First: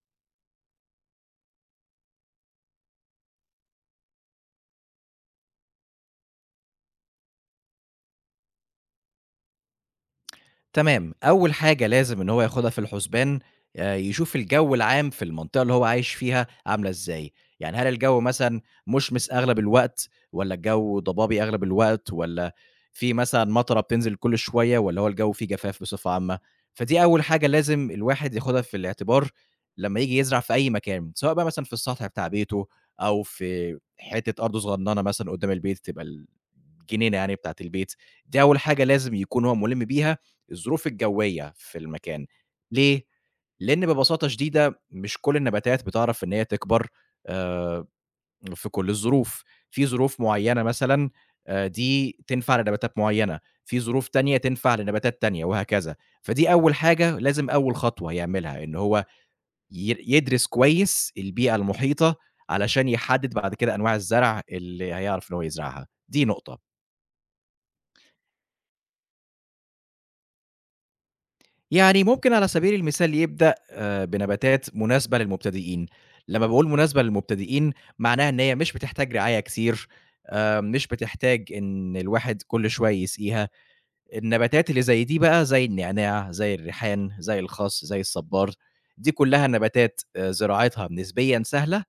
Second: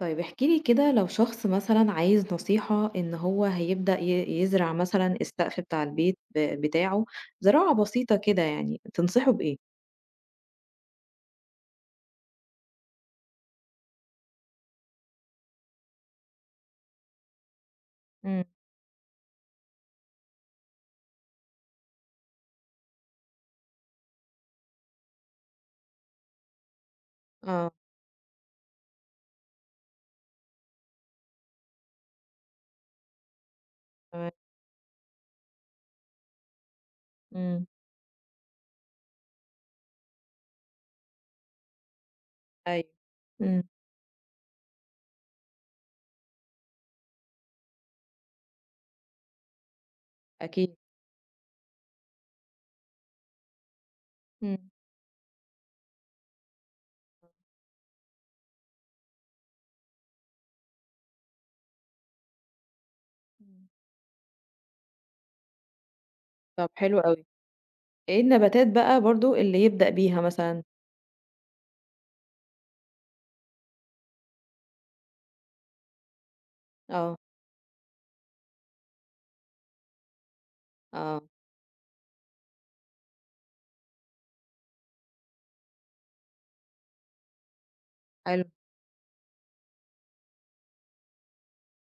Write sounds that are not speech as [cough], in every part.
طيب احكِ لي كده لو شخص مثلًا عايز نصيحة إن هو هيبدأ يزرع مثلًا السقف بتاع البيت بتاعه زراعة بسيطة كده يعني، تنصحه بإيه؟ تمام، أول حاجة لازم إن هو ياخدها في الحسبان يشوف الجو العام في المنطقة اللي هو عايش فيها عاملة إزاي، يعني هل الجو إمم، مثلًا مُشمِس أغلب الوقت والّا الجو ضبابي أغلب الوقت والّا في مثلًا مطرة بتنزل كل شوية والّا هو الجو فيه جفاف بصفة عامة، فدي أول حاجة آه، لازم الواحد ياخدها في الاعتبار لمّا ييجي يزرع في أي مكان، سواء بقى مثلًا في السطح بتاع بيته أو في تمام. حتة أرض صغننة مثلًا قدّام البيت تبقى الجنينة يعني بتاعة إمم، البيت، دي أول حاجة لازم يكون هو مُلِم بيها الظروف الجوية في المكان. أيوه، ليه؟ إمم، لإن ببساطة شديدة مش كل النباتات بتعرف إن هي تكبر آآ في كل الظروف، في ظروف معيّنة أكيد. مثلًا دي تنفع لنباتات معيّنة، في ظروف تانية إمم، تنفع لنباتات تانية وهكذا. فدي أول حاجة لازم أول خطوة يعملها، إن هو ي يدرس كويس البيئة المحيطة علشان يحدد بعد إمم. كده أنواع الزرع اللي هيعرف إن هو يزرعها، دي نقطة. طب حلو أوي. إيه النباتات بقى برضه اللي يبدأ بيها مثلًا؟ يعني ممكن على سبيل المثال يبدأ بنباتات مناسبة للمبتدئين، لمّا باقول مناسبة آه، للمبتدئين معناها إن هي مش بتحتاج رعاية كتير، مش آه، بتحتاج إن الواحد كل شوية يسقيها، النباتات اللي زي دي بقى زي النعناع، زي الريحان، زي الخاص، زي حلو. الصبار، دي كلها نباتات زراعتها نسبيًا سهلة،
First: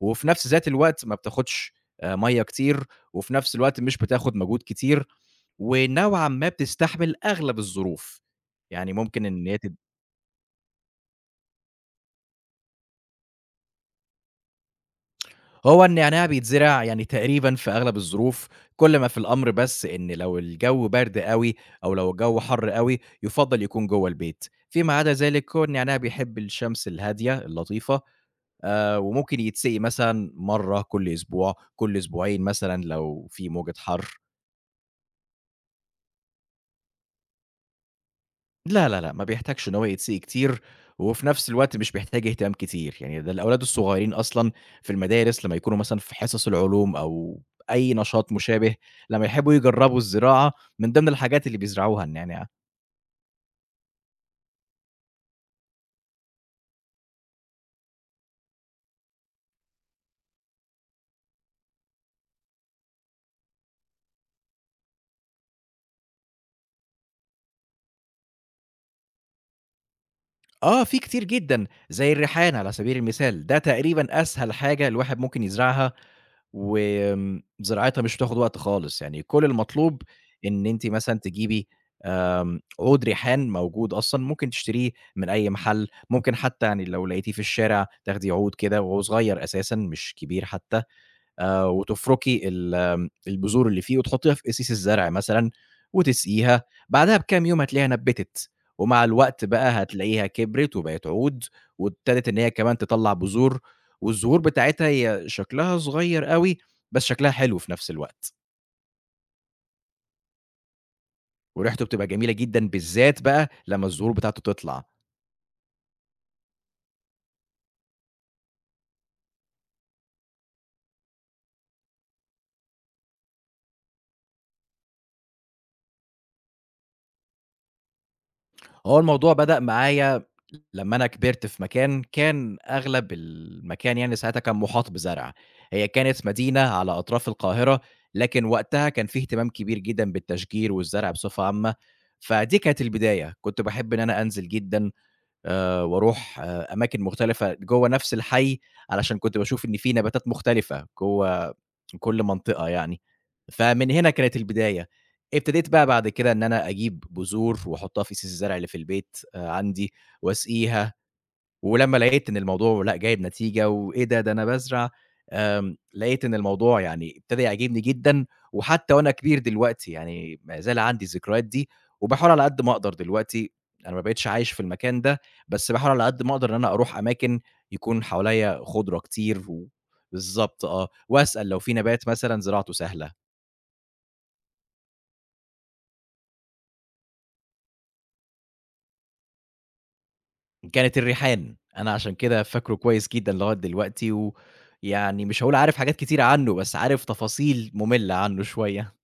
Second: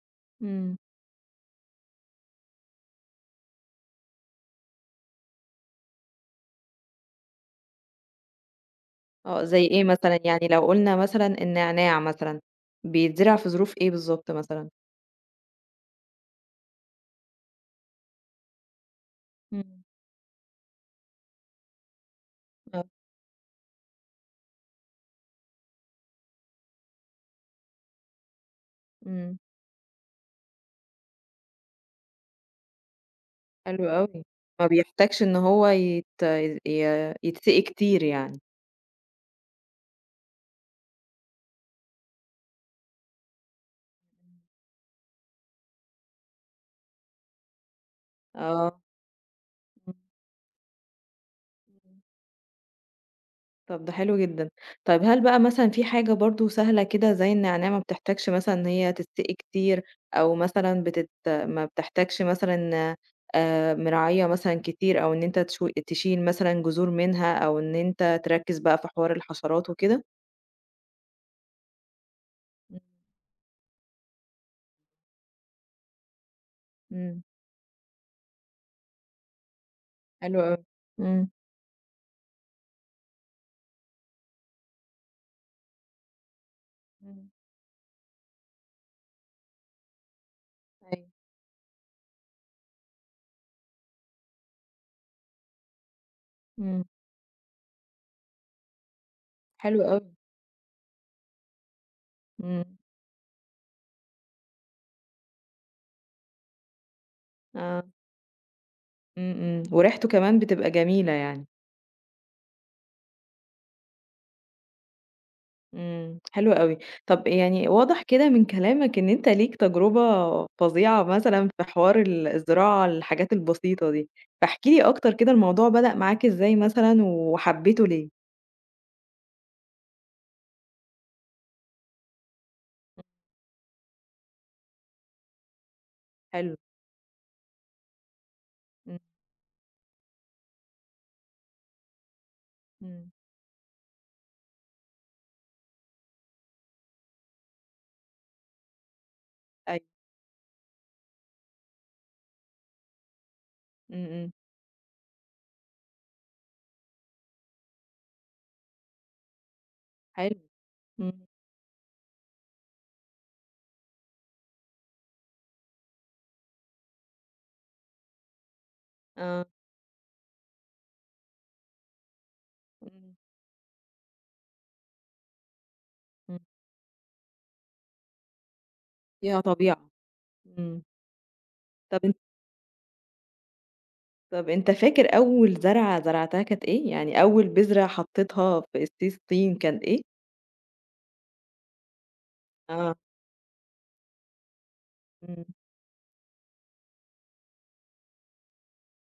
وفي نفس ذات إمم. الوقت ما بتاخدش مَيّة كتير، وفي نفس الوقت مش بتاخد مجهود كتير، ونوعًا ما بتستحمل أغلب الظروف، يعني ممكن آه، إن هي زي إيه مثلًا؟ يعني لو قُلنا مثلًا النعناع مثلًا، بيتزرع في ظروف إيه بالضبط مثلًا؟ هو النعناع بيتزرع يعني تقريبًا في أغلب الظروف، كل ما في الأمر إمم. بس إن لو الجو برد أوي أو لو الجو حَر آه، أوي، يُفضّل يكون جوّه البيت. فيما عدا ذلك، هو النعناع بيحب الشمس الهادية اللطيفة إمم. وممكن يتسقي مثلًا مرّة كل أسبوع، كل أسبوعين مثلًا لو في موجة حلو حَر. أوي، ما بيحتاجش إن هو يت ي يتسقي كتير يعني. لا، لا، لأ، ما بيحتاجش إن هو يتسقي كتير، وفي نفس الوقت مش بيحتاج اهتمام كتير، يعني ده الأولاد الصغيرين أصلًا في المدارس لمّا يكونوا مثلًا في حصص العلوم أو أي نشاط مشابه، آه، لمّا يحبوا يجرّبوا إمم، الزراعة من ضمن الحاجات اللي إمم، بيزرعوها النعناع. طب ده حلو جدًا. طيب هل بقى مثلًا في حاجة برضه سهلة كده زي النعناع ما بتحتاجش مثلًا إن هي تتسقي كتير، أو مثلًا ما بتحتاجش مثلًا مراعية مثلًا كتير، أو إن أنت تشيل مثلًا جذور منها، أو إن أنت تركّز بقى في حوار الحشرات وكده؟ آه، في كتير جدًا، زي الريحان على إمم، سبيل المثال، ده تقريبًا أسهل حاجة الواحد ممكن يزرعها، إمم، زراعتها مش بتاخد وقت خالص، يعني كل المطلوب حلو أوي. إن أنتِ مثلًا إمم، تجيبي عود ريحان موجود أصلًا، ممكن تشتريه من أي محل، ممكن حتى يعني لو إمم، لقيتيه في الشارع تاخدي عود كده وهو صغير أساسًا مش كبير حتى، أيوه، وتفرُكي ال آمم، البذور اللي فيه وتحطيها في قسيس الزرع مثلًا وتسقيها، إمم، بعدها بكام يوم هتلاقيها نبّتت، ومع الوقت بقى حلو أوي، هتلاقيها كبرت وبقت عود، وابتدت إن هي إمم، كمان تطلّع بذور، والزهور بتاعتها هي شكلها صغير أوي، بس شكلها حلو في آه. نفس الوقت، إمم، إمم، وريحته كمان بتبقى جميلة يعني، وريحته بتبقى جميلة جدًا، بالذات بقى لمّا الزهور بتاعته تطلع. إمم، حلو أوي. طب يعني واضح كده من كلامك إن أنت ليك تجربة فظيعة مثلًا في حوار الزراعة الحاجات البسيطة دي، فاحكِ لي أكتر كده الموضوع بدأ معاك إزاي مثلًا وحبيته ليه؟ هو الموضوع بدأ معايا لمّا أنا كبرت في مكان، كان أغلب المكان يعني ساعتها كان مُحاط بزرع، هي كانت حلو، مدينة على أطراف القاهرة، لكن وقتها إمم، كان في اهتمام كبير جدًا بالتشجير والزرع بصفة عامة، فدي كانت إمم، البداية، كنت باحب إن أنا أنزل جدًا وأروح أماكن مختلفة جوّه نفس الحي، علشان كنت باشوف إن أيوه، في نباتات مختلفة جوّه كل منطقة يعني. فمن إمم، هنا إمم، كانت البداية. ابتديت بقى بعد كده إن أنا أجيب بذور وأحطها في سيس الزرع اللي في البيت عندي حلو، وأسقيها. إمم، ولمّا لقيت إن الموضوع لأ جايب نتيجة وإيه ده، ده أنا بازرع لقيت إن الموضوع يعني ابتدى يعجبني جدًا، وحتى وأنا كبير آه، دلوقتي يعني ما زال عندي الذكريات دي، وباحاول على قد ما أقدر إمم، دلوقتي أنا ما بقيتش عايش في المكان ده، بس باحاول على قد ما إمم، أقدر إن أنا أروح أماكن يكون حواليّا خُضرة فيها كتير طبيعة، بالضبط إمم، آه، وأسأل لو في طب نبات أن مثلًا زراعته سهلة. طب أنت فاكر أول زرعة زرعتها كانت إيه؟ يعني أول بذرة حطيتها في قصيص طين كان إيه؟ كانت الريحان، أنا عشان كده فاكره آه، كويس جدًا لغاية دلوقتي، ويعني مش إمم. هاقول عارف حاجات كتيرة عنه، بس عارف تفاصيل مملة عنه شوية.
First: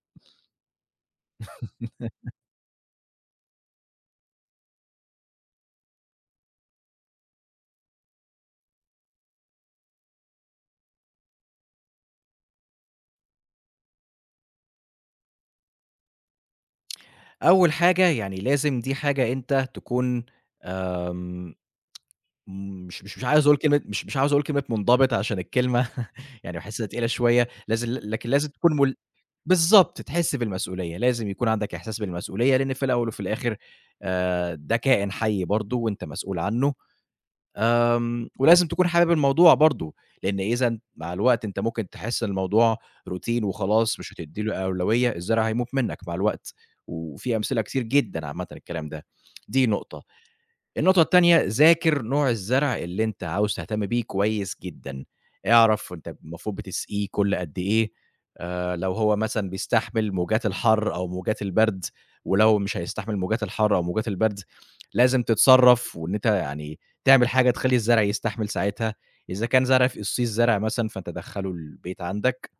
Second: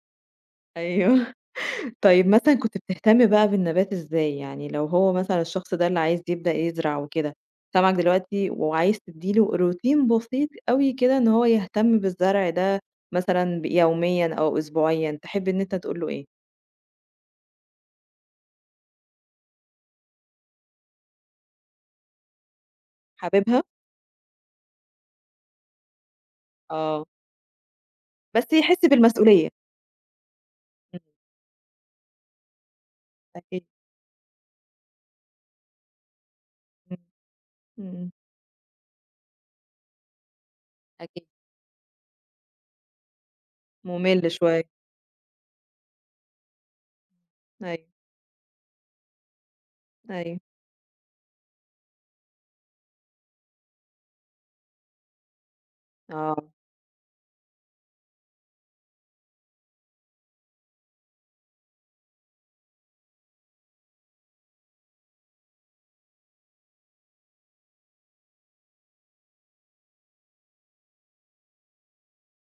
أيوه. [laughs] طيب مثلًا كنت بتهتم بقى بالنبات إزاي؟ يعني لو هو مثلًا الشخص ده اللي عايز يبدأ يزرع وكده، سامعك دلوقتي وعايز تدّي له روتين بسيط أوي كده إن هو يهتم بالزرع ده مثلًا يوميًا أو أسبوعيًا، تحب إن أنت تقول له إيه؟ أول حاجة يعني لازم دي حاجة أنت تكون آمم، مش مش مش عايز أقول حاببها؟ كلمة مش مش عاوز أقول كلمة منضبط عشان الكلمة [laughs] يعني باحسها آه. تقيلة شوية، لكن لازم بس تكون يحس مل بالمسؤولية. بالضبط، تحس بالمسؤولية، إمم. لازم يكون عندك إحساس بالمسؤولية، لأن في الأول وفي الآخر أكيد. ده كائن حي برضه وأنت مسؤول عنه. إمم. إمم. ولازم تكون حابب الموضوع برضه، لإن إذًا مع أكيد. الوقت أنت ممكن تحس إن الموضوع روتين وخلاص مش مُمِل هتدّي له شوية. أولوية، الزرع هيموت منّك مع الوقت، وفي أمثلة كتير أيوه. جدًا عامةً الكلام ده، دي نقطة. أيوه. النقطة التانية، ذاكر نوع الزرع اللي أنت عاوز تهتم بيه كويس جدًا، اعرف أنت آه. المفروض بتسقيه كل قد إيه. لو هو مثلًا بيستحمل موجات الحر أو موجات البرد، ولو مش هيستحمل موجات الحر أو موجات البرد، لازم تتصرّف وإن أنت يعني تعمل حاجة تخلّي الزرع يستحمل ساعتها، إذا كان زرع في قصيص زرع مثلًا فأنت دخّله البيت عندك،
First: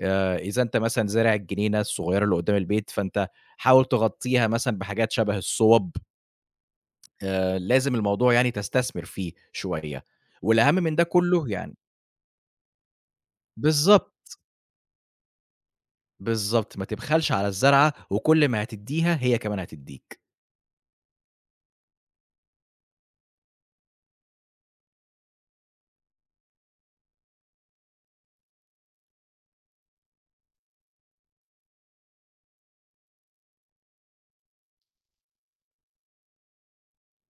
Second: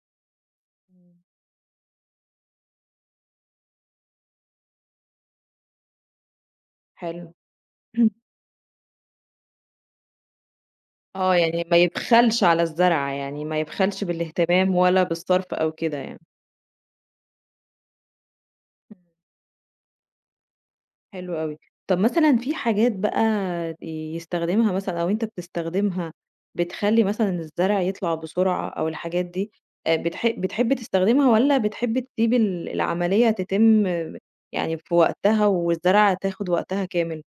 إذا أنت مثلًا إمم. زارع الجنينة الصغيرة اللي قدّام البيت، فأنت حاول تغطّيها مثلًا بحاجات شبه الصوَب، حلو. لازم [clears throat] الموضوع يعني تستثمر فيه شوية، والأهم من ده آه، كلّه يعني يعني. ما يبخلش على الزرعة، يعني ما يبخلش بالضبط، بالاهتمام ولا بالصرف أو كده يعني. بالضبط، ما تبخلش على الزرعة وكل ما إمم. هتدّيها هي كمان هتدّيك. حلو أوي. طَب مثلًا في حاجات بقى يستخدمها مثلًا أو أنت بتستخدمها بتخلّي مثلًا الزرع يطلع بسرعة أو الحاجات دي، بتحب تستخدمها والّا بتحب تسيب العملية تتم آه، يعني في وقتها والزرعة تاخد وقتها كامل؟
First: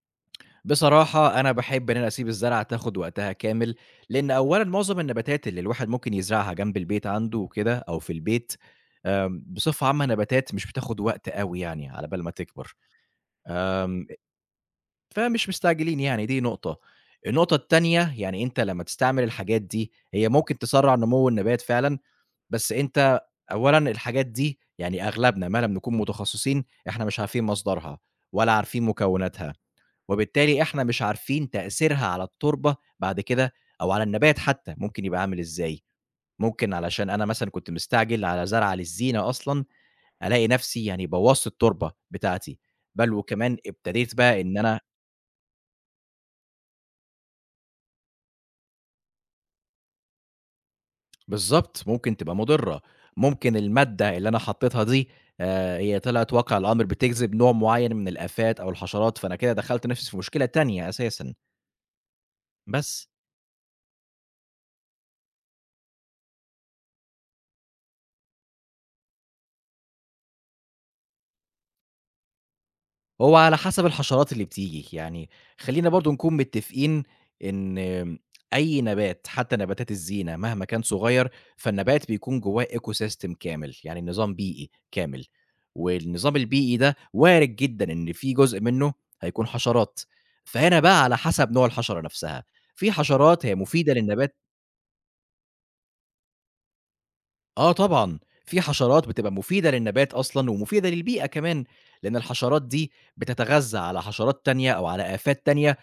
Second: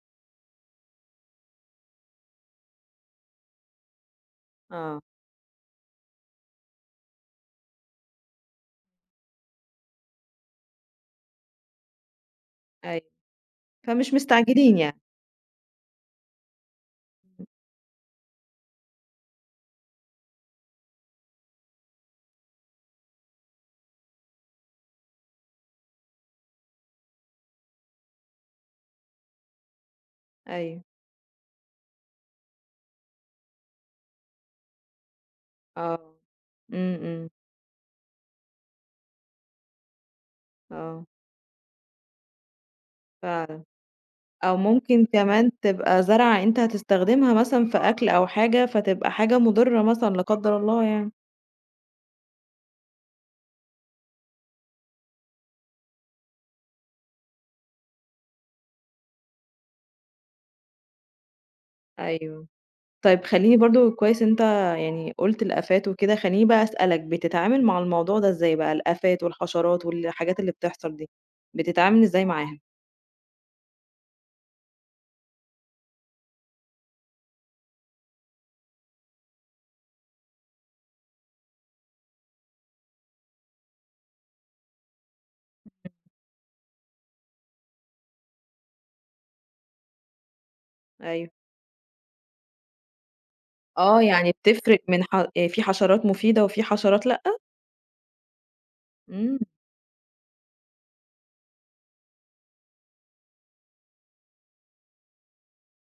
بصراحة أنا باحب إن أنا أسيب الزرعة تاخد وقتها كامل، لإن أولًا معظم آه، النباتات اللي الواحد ممكن يزرعها جنب البيت عنده وكده أو في البيت، بصفة عامة نباتات مش بتاخد وقت أوي يعني على بال ما تكبر، أيوه. آمم، فمش مستعجلين يعني. فمش مستعجلين يعني دي نقطة. النقطة التانية يعني أنت لمّا تستعمل الحاجات دي، هي ممكن تسرّع نمو النبات فعلًا، بس أنت أولًا الحاجات دي يعني أغلبنا ما لم نكون متخصصين، إحنا مش عارفين مصدرها ولا عارفين مكوناتها. وبالتالي أيوه، إحنا مش عارفين تأثيرها على التربة بعد كده أو على النبات حتى ممكن يبقى عامل إزاي. آه. ممكن إمم، علشان أنا إمم، مثلًا كنت مستعجل على زرعة للزينة أصلًا، ألاقي نفسي آه، يعني بوّظت التربة بتاعتي، بل وكمان فعلًا. ابتديت بقى أو إن أنا ممكن كمان تبقى زرعة أنت هتستخدمها مثلًا في أكل أو حاجة، فتبقى حاجة مُضرة مثلًا لا قدّر الله يعني. بالضبط، ممكن تبقى مضرة، ممكن المادة اللي أنا حطيتها دي هي طلعت واقع الأمر بتجذب نوع معين من الآفات أو الحشرات، فأنا كده دخّلت نفسي في مشكلة تانية أساسًا، أيوه. بس. طيب خلّيني برضه كويس أنت يعني قُلت الآفات وكده، خلّيني بقى أسألك بتتعامل مع الموضوع ده إزاي بقى، الآفات والحشرات والحاجات اللي بتحصل دي، بتتعامل إزاي معاها؟ هو على حسب الحشرات اللي بتيجي، يعني خلّينا برضه نكون متّفقين إن أي نبات حتى نباتات الزينة مهما كان صغير، فالنبات بيكون جوّاه ecosystem كامل، يعني نظام بيئي كامل، والنظام البيئي ده وارد جدًا إن في جزء منّه هيكون حشرات، فهنا بقى على أيوه. حسب نوع الحشرة نفسها، في حشرات هي مفيدة آه، يعني للنبات. بتفرق من ح في حشرات مفيدة وفي حشرات لأ؟ آه طبعًا، في حشرات بتبقى إمم، مفيدة للنبات أصلًا ومفيدة للبيئة كمان، لإن الحشرات دي بتتغذى على حشرات تانية أو على آفات تانية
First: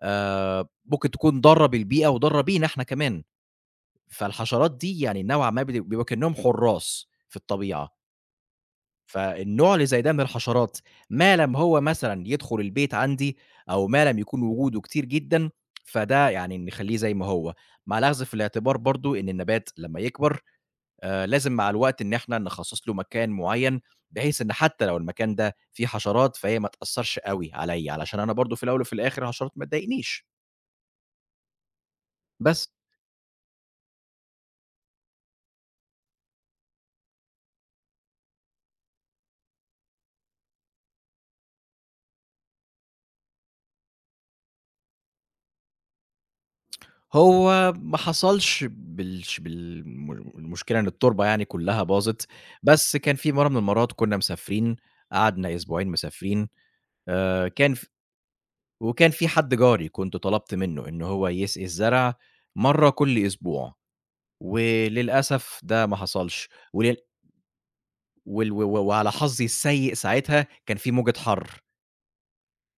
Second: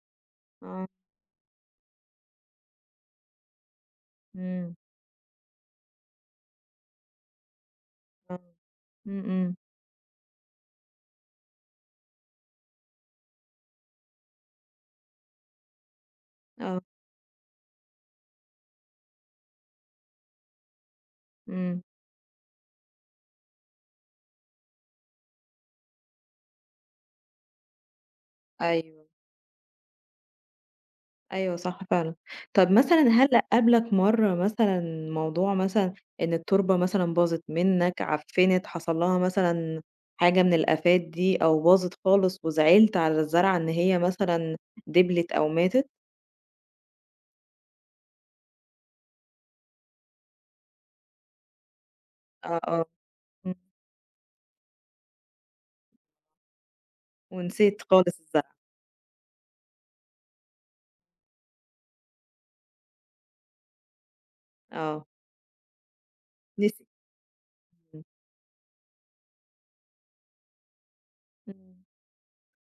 آه، ممكن تكون ضارة بالبيئة وضارة بينا إحنا كمان، فالحشرات إمم، دي يعني نوعًا ما بيبقوا كإنّهم حُرّاس في الطبيعة، آه. إمم، إمم، فالنوع اللي زي ده من الحشرات ما لم هو مثلًا يدخل البيت عندي أو ما لم يكون وجوده كتير جدًا، فده يعني آه، نخلّيه زي ما هو، مع الأخذ في الاعتبار برضه إن النبات لمّا يكبر لازم مع إمم، الوقت إن إحنا نخصّص له مكان معيّن، بحيث إن حتى لو المكان ده فيه حشرات فهي ما تأثّرش أوي عليّا، علشان أنا برضه في الأول وفي أيوه. الآخر الحشرات ما تضايقنيش، أيوه صح فعلًا. بس. طَب مثلًا هل قابلك مرّة مثلًا موضوع مثلًا إن التوربة مثلًا باظت منّك، عفّنت، حصل لها مثلًا حاجة من الآفات دي أو باظت خالص وزعلت على الزرعة إن هي مثلًا دِبلِت أو ماتت؟ هو ما حصلش بالش بالم المشكلة إن التوربة يعني كلّها باظت، آه، آه، بس كان في مرّة إمم، من المرّات كنّا مسافرين، قعدنا أسبوعين مسافرين، كان ونسيت ف خالص الزرعة، وكان في حد جاري كنت طلبت منّه إن هو يسقي الزرع مرّة كل أسبوع، آه، وللأسف ده ما حصلش، نسي ولل إمم، وال و و- وعلى حظي السيء ساعتها كان في موجة حَر. إمم،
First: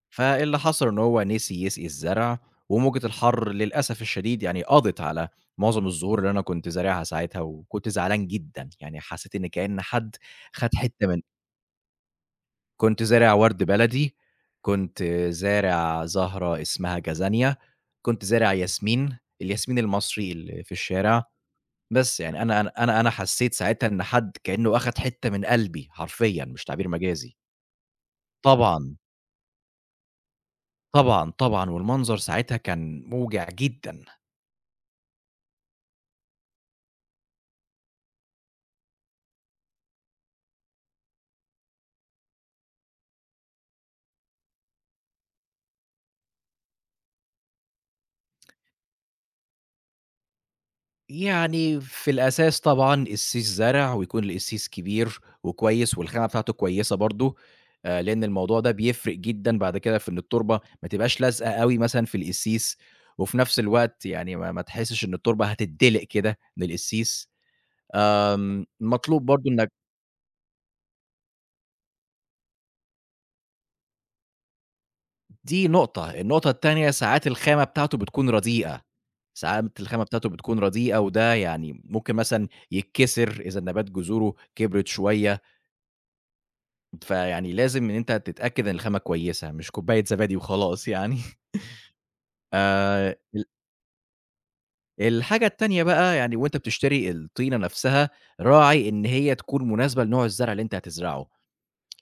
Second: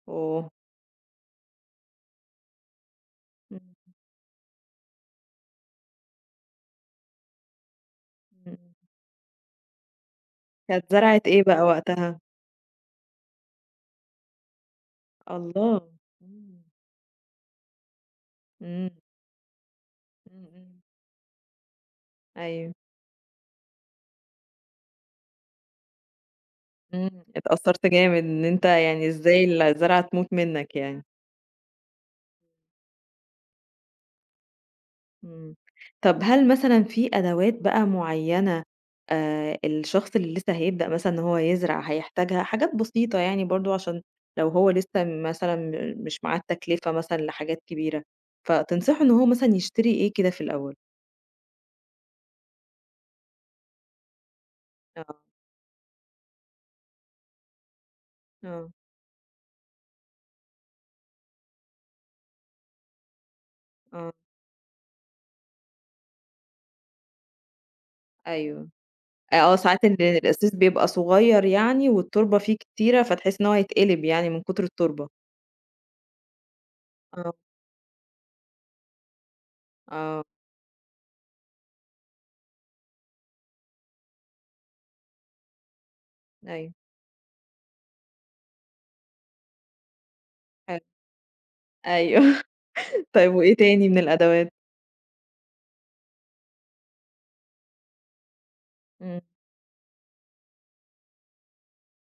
أوه! فاللي حصل إن هو نسي يسقي الزرع، وموجة الحر إمم، للأسف الشديد يعني قضِت على معظم الزهور اللي أنا كنت زارعها ساعتها، وكنت زعلان إمم، جدًا، يعني حسّيت إن كإن حد خَد كانت حتّة من زرعة إيه بقى وقتها؟ كنت زارع ورد بلدي، كنت الله! زارع زهرة إمم، اسمها جازانيا، كنت زارع إمم، ياسمين، الياسمين المصري إمم، اللي في إمم، الشارع، بس يعني أنا أنا أيوه. أنا أنا حسّيت ساعتها إن حد كإنه أخَد حتّة من قلبي حرفيًا مش تعبير إمم، مجازي. اتأثّرت جامد إن أنت طبعًا، يعني إزاي الزرعة تموت منّك يعني، طبعًا، طبعًا، والمنظر ساعتها كان موجِع جدًا. إمم. طَب هل مثلًا في أدوات بقى معيّنة الشخص اللي لسه هيبدأ مثلًا إن هو يزرع هيحتاجها، حاجات بسيطة يعني برضه عشان لو هو لسه مثلًا مش معاه التكلفة مثلًا لحاجات كبيرة، فتنصحه إن هو مثلًا يشتري إيه كده في الأول؟ يعني في الأساس طبعًا السيس زرع ويكون القسيس آه، كبير وكويس والخامة بتاعته كويسة برضه، لإن الموضوع ده آه، بيفرق جدًا بعد كده في إن التربة ما تبقاش لازقة أوي مثلًا في القسيس، وفي نفس الوقت آه، يعني ما ما تحسش إن التربة هتدلق كده من القسيس، أيوه. مطلوب برضه آه، إنك. ساعات القصيص بيبقى صغيّر يعني والتربة فيه كتيرة فتحس إن هو هيتقلب يعني من كتر التربة. دي نقطة، النقطة التانية ساعات آه، الخامة بتاعته بتكون رديئة، آه، وده يعني ممكن مثلًا يتكسر إذا النبات جذوره كبرت شوية. أيوه. فيعني لازم إن أنت تتأكد إن الخامة كويسة، مش كوباية زبادي حلو. وخلاص يعني. [laughs] أيوه. [laughs] طيب ال وإيه تاني من الأدوات؟ الحاجة التانية بقى يعني وأنت بتشتري الطينة نفسها، راعي إن إمم. هي تكون مناسبة لنوع الزرع اللي أنت هتزرعه،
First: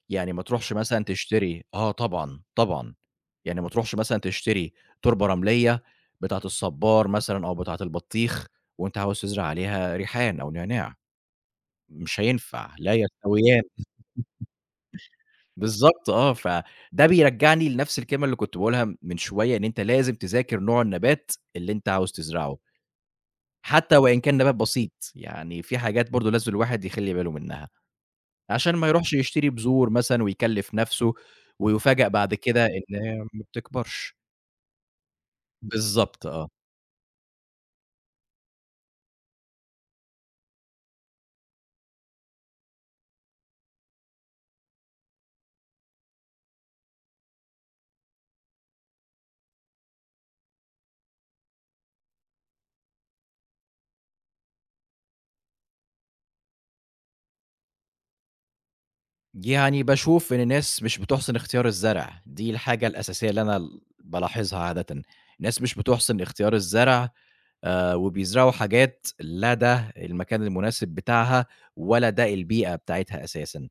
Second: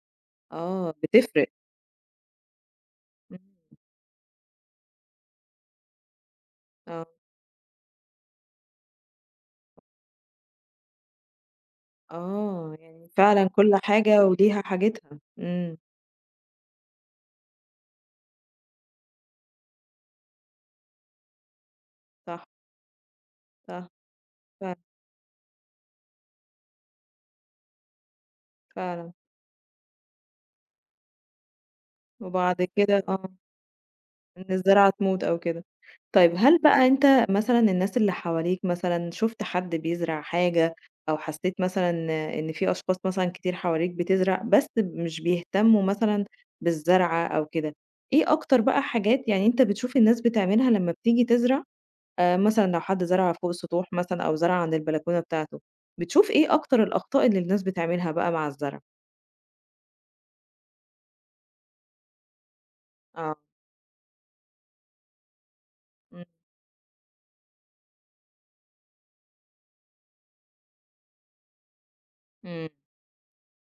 يعني ما تروحش آه، مثلًا بتفرق. تشتري. آه طبعًا، طبعًا. إمم. يعني ما تروحش مثلًا تشتري تربة رملية بتاعة آه. الصبار مثلًا أو بتاعة البطيخ وأنت عاوز تزرع عليها ريحان أو نعناع، مش هينفع، آه. لا يعني فعلًا يستويان. كل حاجة وليها حاجتها. إمم. بالضبط آه، فده بيرجّعني لنفس الكلمة اللي كنت باقولها من شوية، إن أنت لازم تذاكر نوع النبات اللي أنت عاوز صح، تزرعه، صح. حتى وإن كان نبات فعلًا، بسيط، يعني في حاجات برضه لازم الواحد يخلّي باله منها، عشان ما فعلًا. يروحش يشتري بذور مثلًا ويكلّف نفسه، ويُفاجأ بعد وبعد كده كده إنها آه. ما بتكبرش. إن الزرعة تموت أو كده. بالضبط طيب آه. هل بقى أنت مثلًا الناس اللي حواليك مثلًا شُفت حد بيزرع حاجة أو حسّيت مثلًا إن في أشخاص مثلًا كتير حواليك بتزرع بس مش بيهتمّوا مثلًا بالزرعة أو كده، إيه أكتر بقى حاجات يعني أنت بتشوف الناس بتعملها لمّا بتيجي تزرع، مثلًا لو حد زرع فوق السطوح مثلًا أو زرع عند البلكونة بتاعته، بتشوف إيه أكتر الأخطاء اللي الناس بتعملها بقى مع الزرع؟ يعني باشوف إن الناس مش بتحسن اختيار الزرع، دي الحاجة الأساسية آه. اللي أنا بالاحظها عادةً، الناس مش بتحسن إمم. اختيار الزرع وبيزرعوا حاجات لا ده المكان المناسب بتاعها ولا ده إمم. البيئة بتاعتها أساسًا،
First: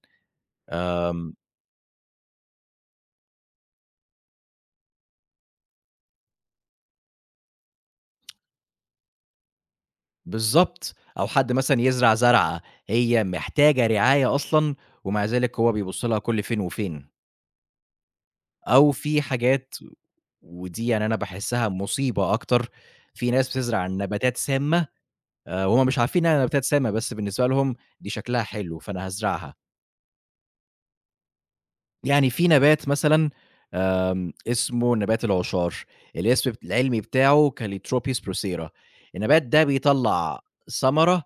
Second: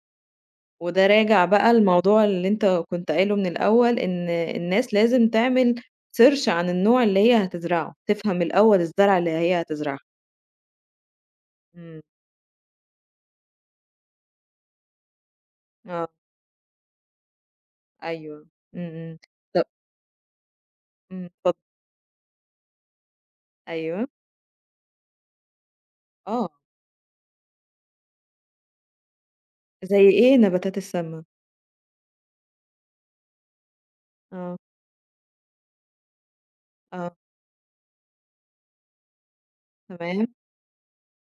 وده آمم، راجع بقى لموضوع اللي أنت كنت قايله من الأول، إن الناس لازم تعمل search عن النوع اللي هي هتزرعه، تفهم الأول الزرعة اللي هي هتزرعها. بالضبط، أو حد مثلًا إمم، يزرع زرعة هي محتاجة رعاية أصلًا ومع ذلك هو بيبُص آه، لها كل فين وفين، أيوه، إمم، أو إمم، في طب حاجات ودي يعني أنا إمم، باحسها اتفضل. مصيبة أكتر، في ناس بتزرع أيوه، نباتات سامة وهُم مش عارفين إنها آه، نباتات سامة، بس بالنسبة لهم دي شكلها حلو، فأنا هازرعها. زي إيه نباتات السَمّة؟ يعني في نبات مثلًا آه، اسمه نبات العشار، الاسم العلمي آه، بتاعه Calotropis procera. النبات ده تمام، بيطلّع ثمرة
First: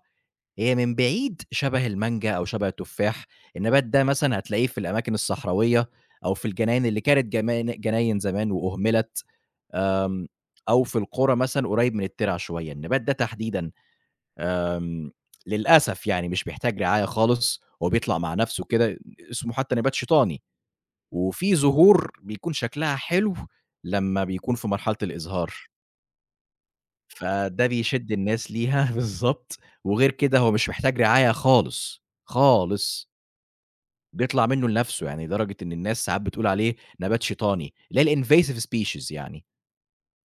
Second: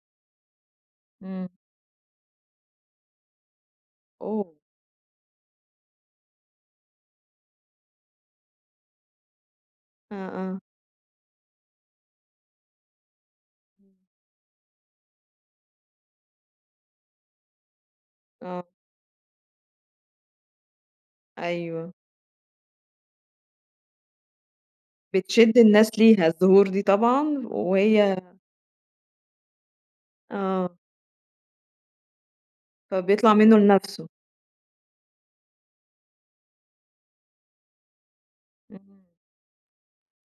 هي من بعيد إمم، شبه المانجا أو شبه التفاح، النبات ده مثلًا أوه! هتلاقيه في الأماكن الصحراوية أو في الجناين اللي كانت جناين زمان وأُهملت، آمم آه، آه، أو في القرى مثلًا قريب من الترع شوية، النبات ده تحديدًا. آمم، للأسف يعني مش بيحتاج رعاية خالص، هو بيطلع مع نَفْسه آه، كده، اسمه حتى نبات شيطاني، وفي أيوه، زهور بيكون شكلها حلو لمّا بيكون في مرحلة الإزهار، بتشد الناس ليها الزهور دي طبعًا، فده بيشِد وهي الناس ليها [laughs] بالضبط، وغير كده هو مش آه، محتاج رعاية خالص، خالص، فبيطلع منه لنفسه. بيطلع منّه لنَفْسه، يعني لدرجة إن الناس ساعات بتقول عليه نبات شيطاني، اللي هي الinvasive إمم، species يعني.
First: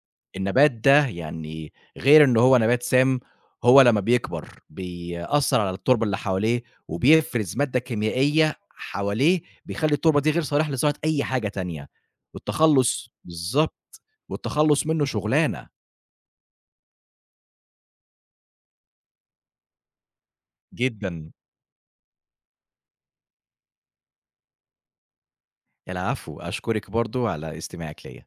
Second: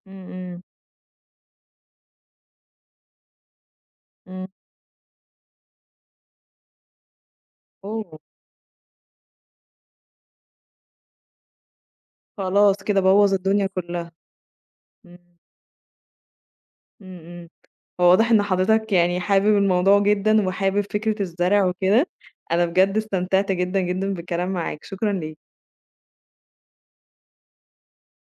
إمم، إمم، النبات ده يعني غير إن هو نبات سام، هو لمّا إمم، بيكبر بيأثّر على التربة اللي حواليه، وبيفرز مادة أوه! كيميائية حواليه، بيخلّي التربة دي غير صالحة لزراعة أي حاجة تانية، خلاص كده بوّظ الدنيا بالضبط، كلّها. والتخلُّص منّه إمم، شُغلانة إمم، إمم. هو واضح إن حضرتك يعني حابب الموضوع جدًا وحابب فكرة جدًا. الزرع وكده. أنا بجد استمتعت جدًا، جدًا بالكلام معاك، شكرًا ليك. العفو، أشكرِك برضه على استماعِك ليّا.